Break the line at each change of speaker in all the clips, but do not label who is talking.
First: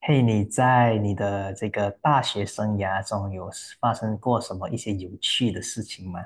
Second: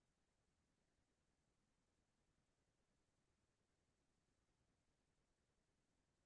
嘿，你在你的这个大学生涯中有发生过什么一些有趣的事情吗？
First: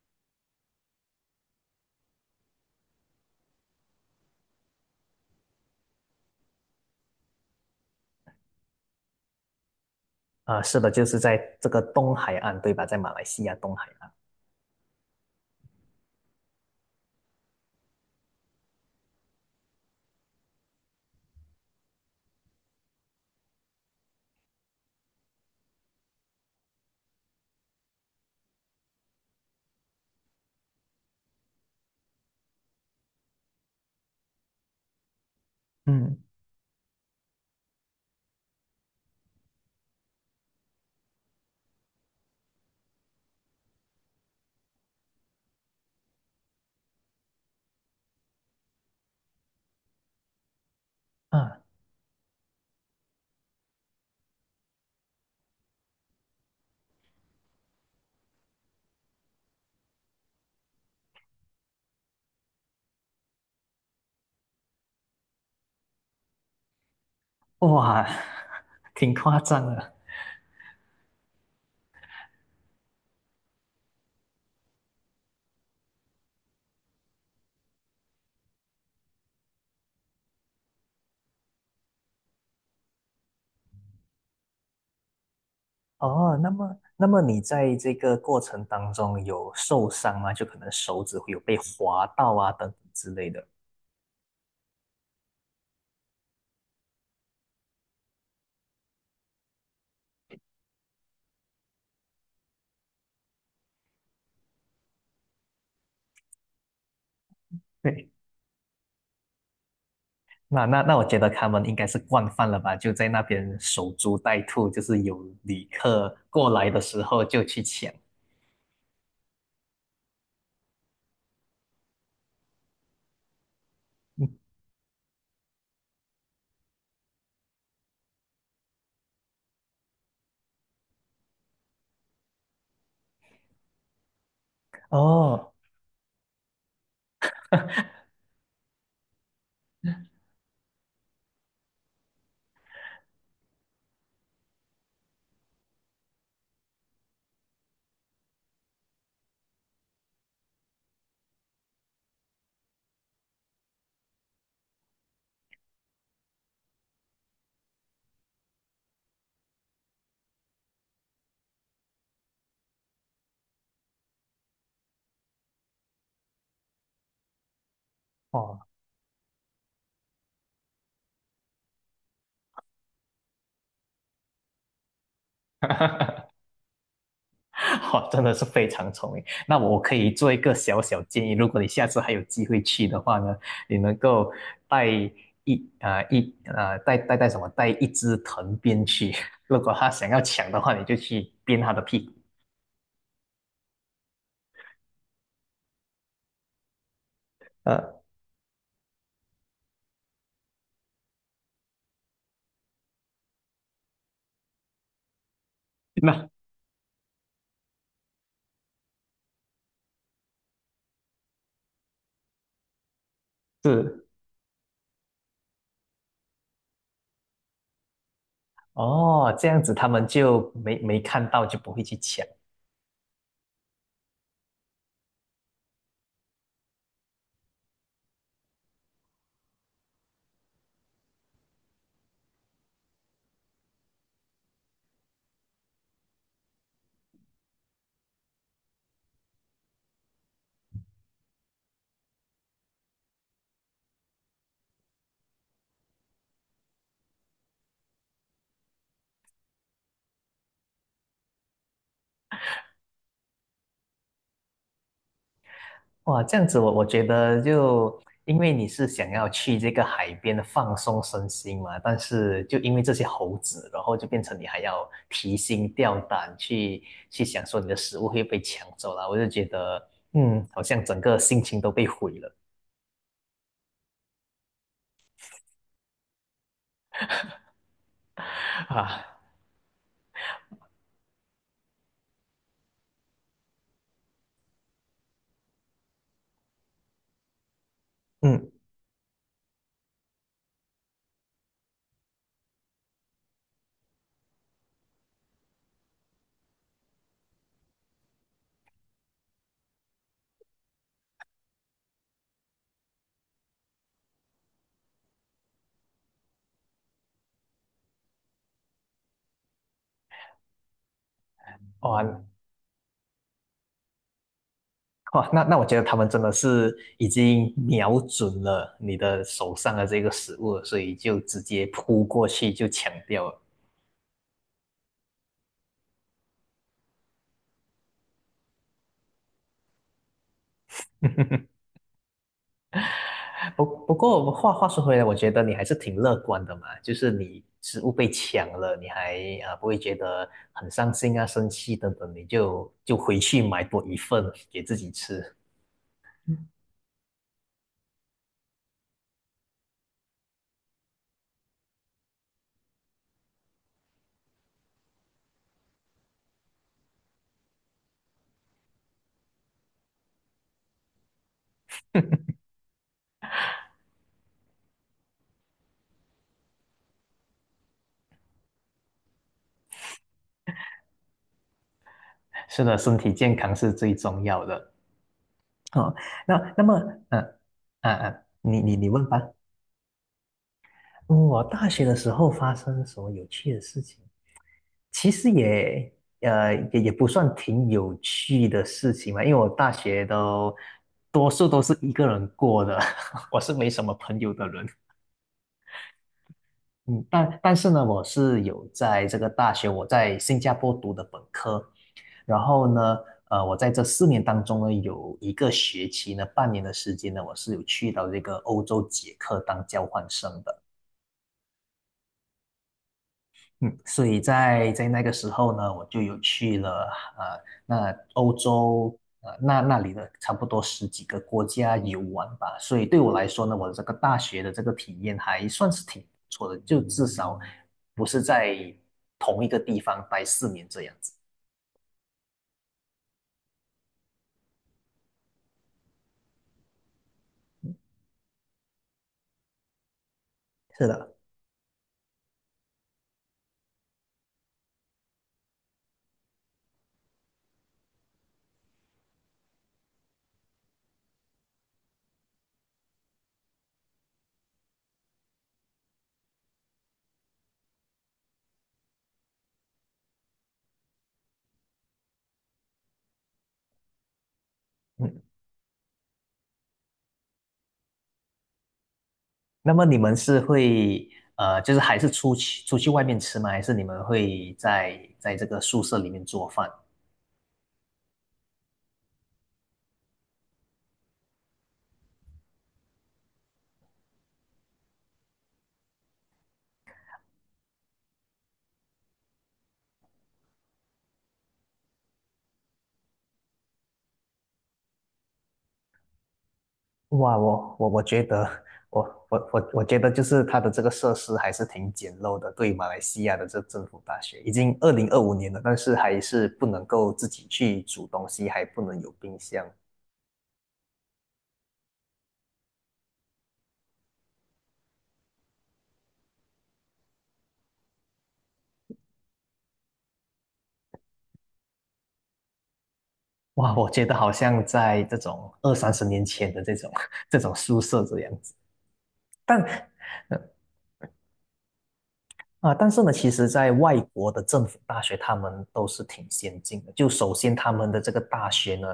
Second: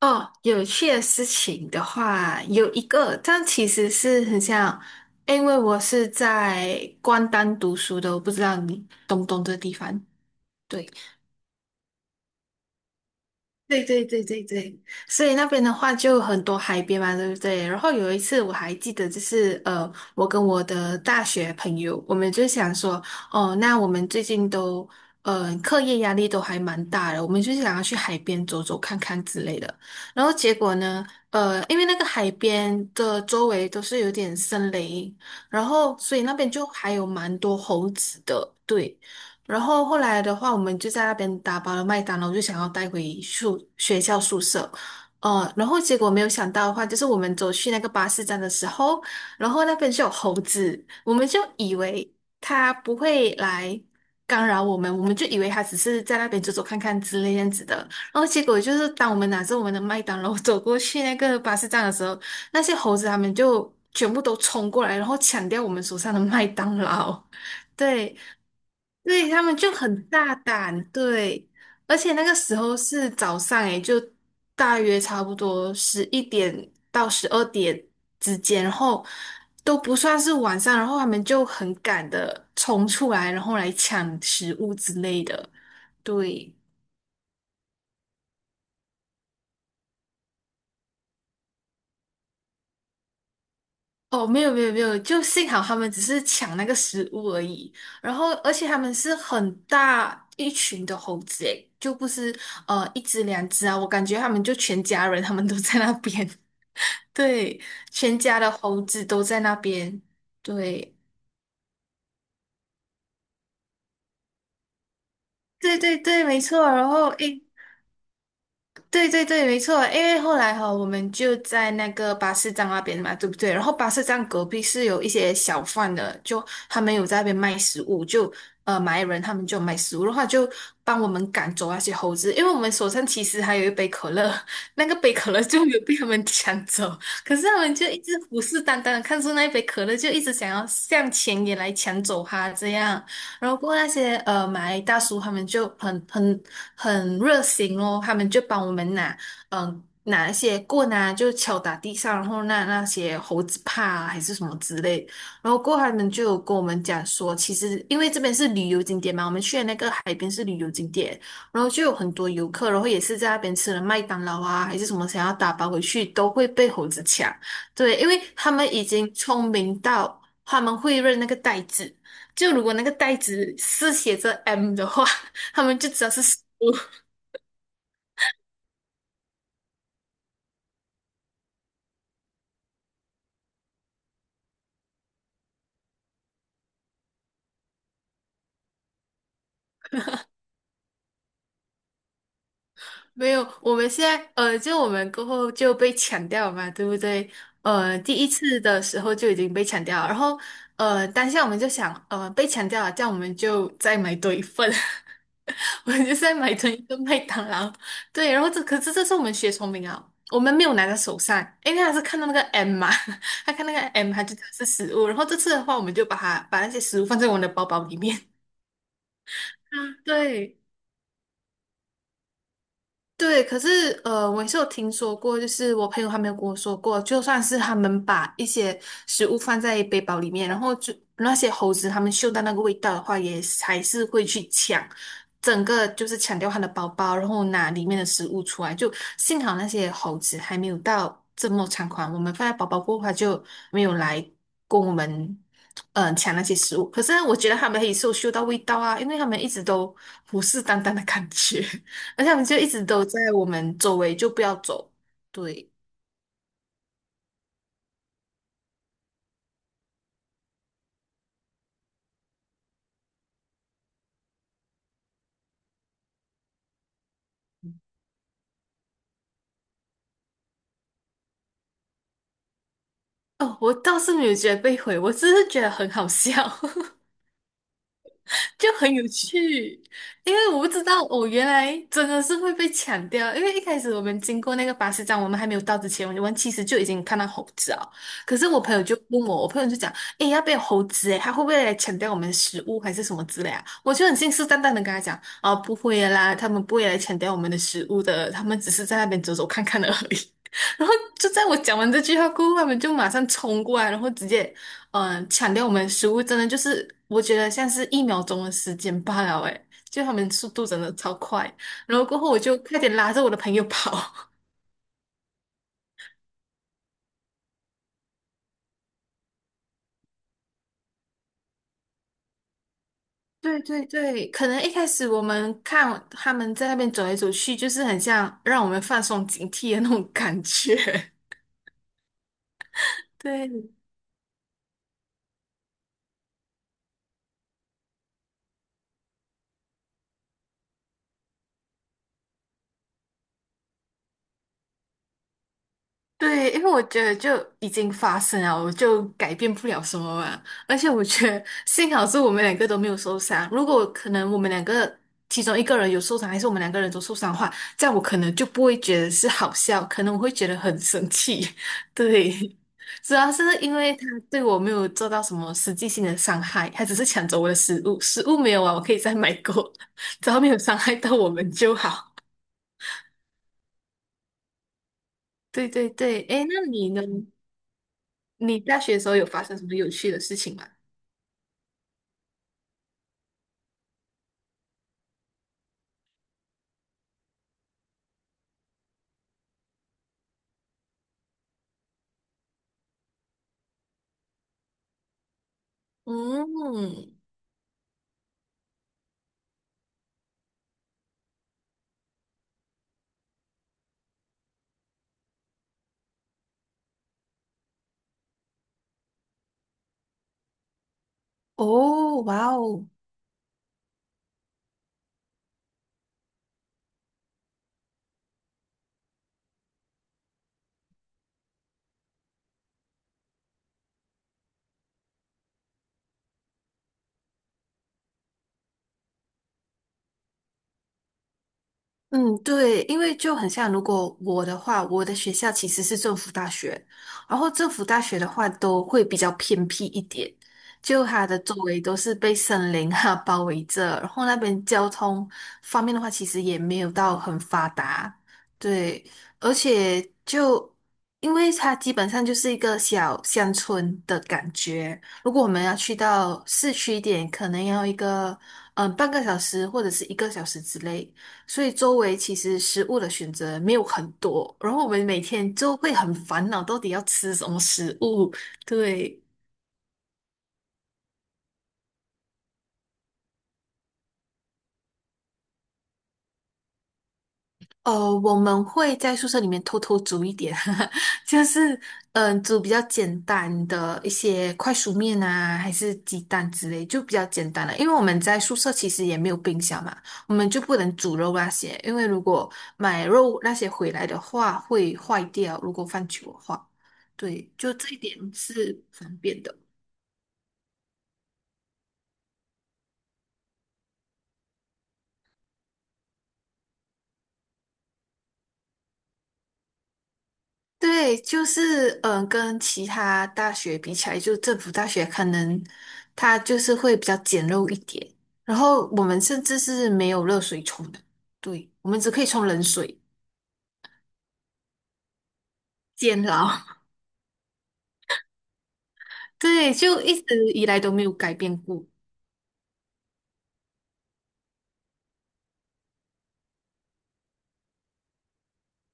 哦，有趣的事情的话，有一个，但其实是很像，因为我是在关丹读书的，我不知道你懂不懂这个地方。
啊，是
对。
的，就是在这个东海岸，对吧？在马来西亚东
对
海
对
岸。
对对对，所以那边的话就很多海边嘛，对不对？然后有一次我还记得，就是我跟我的大学朋友，我们就想说，哦，那我们最近都课业压力都还蛮大的，我们就想要去海边走走看看之类的。然后结果呢，因为那个海边的周围都是有点森林，然后所
嗯，
以那边就还有蛮多猴子的，对。然后后来的话，我们就在那边打包了麦当劳，就想要带回学校宿舍。然后结果没有想到的话，就是我们走去那个巴士站的时候，然后那边就有猴子，我们就
啊，
以为它不会来干扰我们，我们就以为它只是在那边走走看看之类这样子的。然后结果就是，当我们拿着我们的麦当劳走过去那个巴士站的时候，那些猴子他们就全部都冲过来，然后抢掉我们手上的麦当劳。
哇，
对，
挺
对
夸
他们
张
就
的。
很大胆，对，而且那个时候是早上，诶，就大约差不多11点到12点之间，然后都不算是晚上，然后他们就很赶的冲出来，然后来抢食物之类的，
哦，那
对。
么，那么你在这个过程当中有受伤吗？就可能手指会有被划到啊，等等之类的。
哦，没有没有没有，就幸好他们只是抢那个食物而已。然后，而且他们是很大一群的猴子，诶，就不是一只两只啊。我感觉他们就全家人，他们都在那边。对，
对，
全家的猴子都在那边。
那那
对，
那，我觉得他们应该是惯犯了吧？就在那边守株待兔，就是有旅
对对
客
对，没
过来
错。
的
然
时
后，
候就
诶，
去抢。
对对对，没错，因为后来我们就在那个巴士站那边嘛，对不对？然后巴士 站
嗯
隔壁是有一些小贩的，就他们有在那边卖食物，就马来人他们就卖食物的话，就帮我们赶走那些猴子，因为我们手上其实还有一杯可乐，那个杯可乐
哦
就没有被他们 抢走，可是他们就一直虎视眈眈的看着那一杯可乐，就一直想要向前也来抢走它这样。然后过后那些马来大叔他们就很热心哦，他们就帮我们嗯、呃拿一些棍啊，就敲打地上，然后那些猴子怕啊还是什么之类，然后过后他们就有跟我们讲说，其实因为这边是旅游景点嘛，我们去的那个海边是旅游景点，然后就有很多游客，然后也是在那边吃了麦当劳啊还是什么，想要打包回去都会被猴子抢，对，因为他
哦，
们已经聪明到他们会认那个袋子。就如果那个袋子是写着 M 的话，他们就知道是食 物。
哦，真的是非常聪明。那我可以做一个小小建议，如果你下次还有机会去的话呢，你能够带一啊、呃一啊、呃带带带什么带一只藤鞭去，如果他想要抢的话，你就去鞭他的屁股。
没有，我们现在就我们过后就被抢掉了嘛，对不对？呃，
呃，
第一次的时候就已经被抢掉了，然后当下我们就想，呃，被抢掉了，这样我们就再买多一份，我们就
那
再买成一个麦当劳。对，然后这是我们学聪明啊，我们没有拿在手上，因为他是看到那个 M 嘛，他看那个
是
M，他就知道是食物。然后这次的话，我们就把它把那些食物放在我们的包包里面。
哦，这样子他们就
对
没看到，就不会去抢。
对，可是我也是有听说过，就是我朋友还没有跟我说过，就算是他们把一些食物放在背包里面，然后就那些猴子他们嗅到那个味道的话，也是还是会去抢，整个就是抢掉他的包包，然后拿里面的食物出来。就幸好那些猴子还没有到这么猖狂，我们放在包包过后，它就没有来跟我们。抢那些食物，可是我觉得他们也是有嗅到味道啊，因为他们一直都虎视眈眈的感觉。而且他们就一直都在我们周围，就不要走。对，
哇，这样子我觉得就因为你是想要去这个海边放松身心嘛，但是就因为这些猴子，然后就变成你还要提心吊胆去想说你的食物会被抢走了，我就觉得好像整个心情都被毁了
哦，我倒是没有觉得被毁，我只是觉得很好笑。就很
啊，
有趣，因为我不知道我原来真的是会被抢掉，因为一开始我们经过那个巴士站，我们还没有到之前，我们其实就已经看到猴子了。可是
嗯，
我朋友就问我，我朋友就讲，诶，要不要猴子？诶，他会不会来抢掉我们食物还是什么之类啊？我就很信誓旦旦的跟他讲，啊，不会的啦，他们不会来抢掉我们的食物的，他们只是在那边走走看看而已。然后就在我讲完这句话过后，他们就马上冲过来，然后直接。嗯，抢掉我们食物真的就是，我觉得像是一秒钟的时间罢了，诶，就他们速度真的超快，然后过
哇
后我就快点拉着我的朋友跑。
哇，那我觉得他们真的是已经瞄准了你的手上的这个食物了，所以就直接扑过去就抢掉了。
对对对，可能一开始我们看他们在那边走来走去，就是很像让我们放松警惕的那种感觉。对，
不过我们话说回来，我觉得你还是挺乐观的嘛，就是你食物被抢了，你还不会觉得很伤心啊、生气等等，你就回去买多一份给自己吃。
对，因为我觉得就已经发生了，我就改变不了什么嘛。而且我觉得幸好是我们两个都没有受伤。如果可能我们两个其中一个人有受伤，还是我们两个人都受伤的话，这样我可能就不会觉得是好笑，可能我会觉得很生气。对，主要是因为他对我没有做到什么实际性的伤害，他只是抢走我的食物，食物没有啊，我可以再买过，只要没有伤害到我们就好。
是的，身体健康是最重要的。
对对
哦，
对，诶，
那那
那
么，
你呢？
嗯、
你
你你
大
你
学的
问
时候
吧。
有发生什么有趣的事情吗？
嗯我大学的时候发生什么有趣的事情？其实也不算挺有趣的事情嘛，因为我大学多数都是一个人过的，我是没什么朋友的人。嗯，
嗯，
但是呢，我是有在这个大学，我在新加坡读的本科，然后呢，我在这四年当中呢，有一个学期呢，半年的时间呢，我是有去到这个欧洲捷克当交换生的。
哦，哇哦，
嗯，所以在那个时候呢，我就有去了欧洲那里的差不多十几个国家游玩吧。所以对我来说呢，我的这个大学的这个体验还算是挺不错的，就至少不是在同一个地方待四年这样子。
嗯，对，因为就很像，如果我的话，我的学校其实是政府大学，然后政府大学的话都会比较偏僻一点，
是
就
的，
它的周围都是被森林包围着，然后那边交通方面的话，其实也没有到很发达，对，而且就因为它基本上就是一个小乡村的感觉，如果我们要去到市区一点，可能要一个半个小时或者是一个小时之类。所以周围其实食物的选择没有很多，然后我们每
嗯。
天就会很烦恼，到底要吃什么食物？对，
那么你们是会就是还是出去外面吃吗？还是你们会在这个宿舍里面做饭？
呃，我们会在宿舍里面偷偷煮一点，就是煮比较简单的一些快熟面啊，还是鸡蛋之类，就比较简单了。因为我们在宿舍其实也没有冰箱嘛，我们就不能煮肉那些，因为如果买肉那些回来的话会坏掉，如果放久的话，
哇，
对，就
我我
这一
我
点
觉得，
是
我
方便
我
的。
我我觉得就是它的这个设施还是挺简陋的，对于马来西亚的这政府大学，已经2025年了，但是还是不能够自己去煮东西，还不能有冰箱。
对，就是跟其他大学比起来，就政府大学可能它就是会比较简陋一点。然后我们甚至是没有热水冲的，对，我们只可以冲冷水，
哇，我觉得好像在这种二三十
煎
年前的这
熬。
种 这种宿舍这样子。但
对，就一直以来都没有改变过。
但是呢，其实，在外国的政府大学，他们都是挺先进的。就首先，他们的这个大学呢，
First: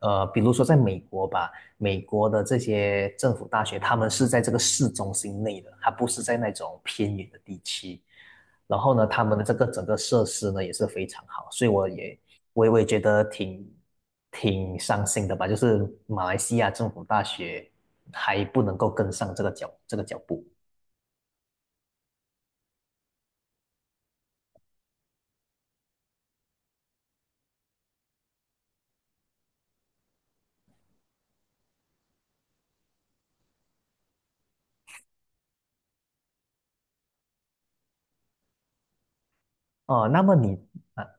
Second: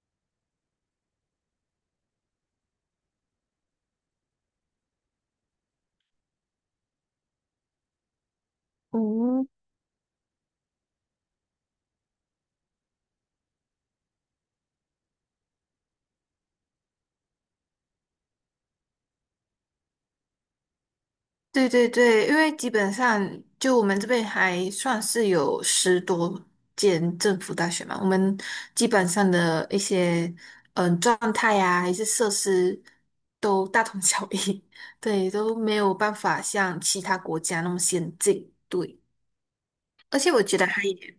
比如说在美国吧，美国的这些政府大学，他们是在这个市中心内的，它不是在那种偏远的地区。然后呢，他们的
嗯。
这个整个设施呢也是非常好，所以我也觉得挺伤心的吧，就是马来西亚政府大学还不能够跟上这个脚步。
对对对，因为基本上就我们这边还算是有10多间政府大学嘛，我们基本上的一些状态呀、还是设施都大同小异，对，都没有办法像其他国家那么先进，对。
哦，
而
那
且
么
我
你
觉得还有一
啊
点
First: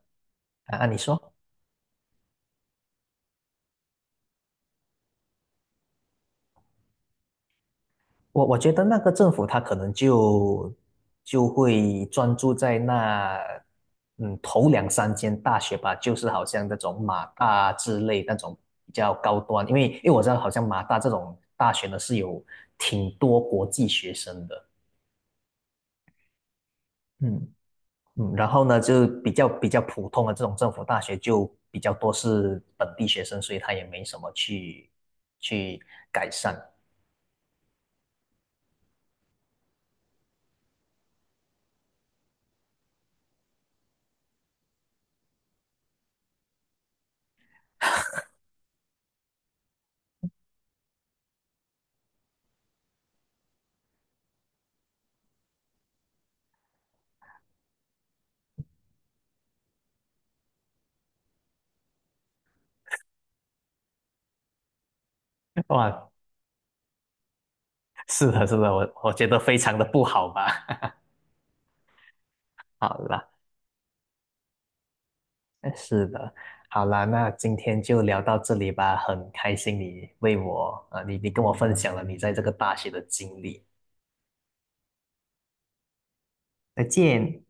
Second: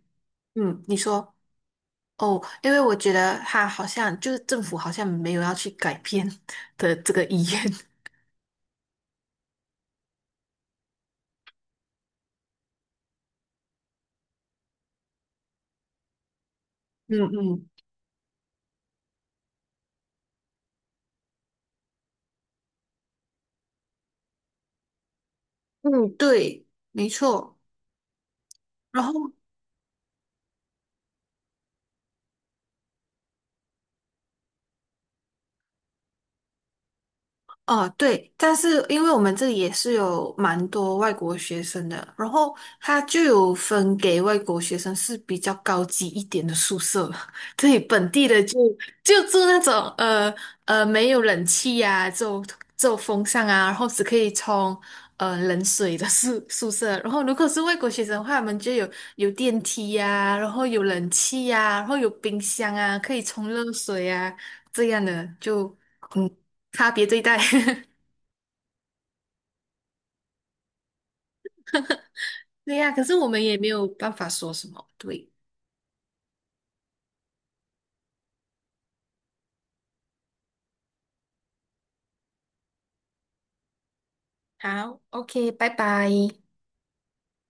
你
你说。
说哦，因为我觉得他好像就是政府好像没有要去改变 的这个意愿，
我觉得那个政府他可能就会专注在那头两三间大学吧，就是好像那种
嗯
马
嗯
大之类那种比较高端，因为我知道好像马大这种大学呢是有挺多国际学生的，
嗯，对，没
嗯，
错。
嗯，然后呢
然
就
后。
比较普通的这种政府大学就比较多是本地学生，所以他也没什么去改善。
哦，对，但是因为我们这里也是有蛮多外国学生的，然后他就有分给外国学生是比较高级一点的宿舍，对，本地的就住那种没有冷气呀、只有风扇啊，然后只可以冲冷水的宿舍，然后如果是外国学生的话，我们就有电梯呀、然后有冷气呀、然后有冰箱啊，可以冲热水啊，这样的就
哇，
嗯。差别对待。
是的，是的，我觉得非常的不好吧。
对呀，
好
可是
啦，
我们也没有办法说什么。对，
是的，好啦，那今天就聊到这里吧。很开心你为我，啊，你跟我分享了你在这个大学的经历。
好，OK，拜拜。
再见。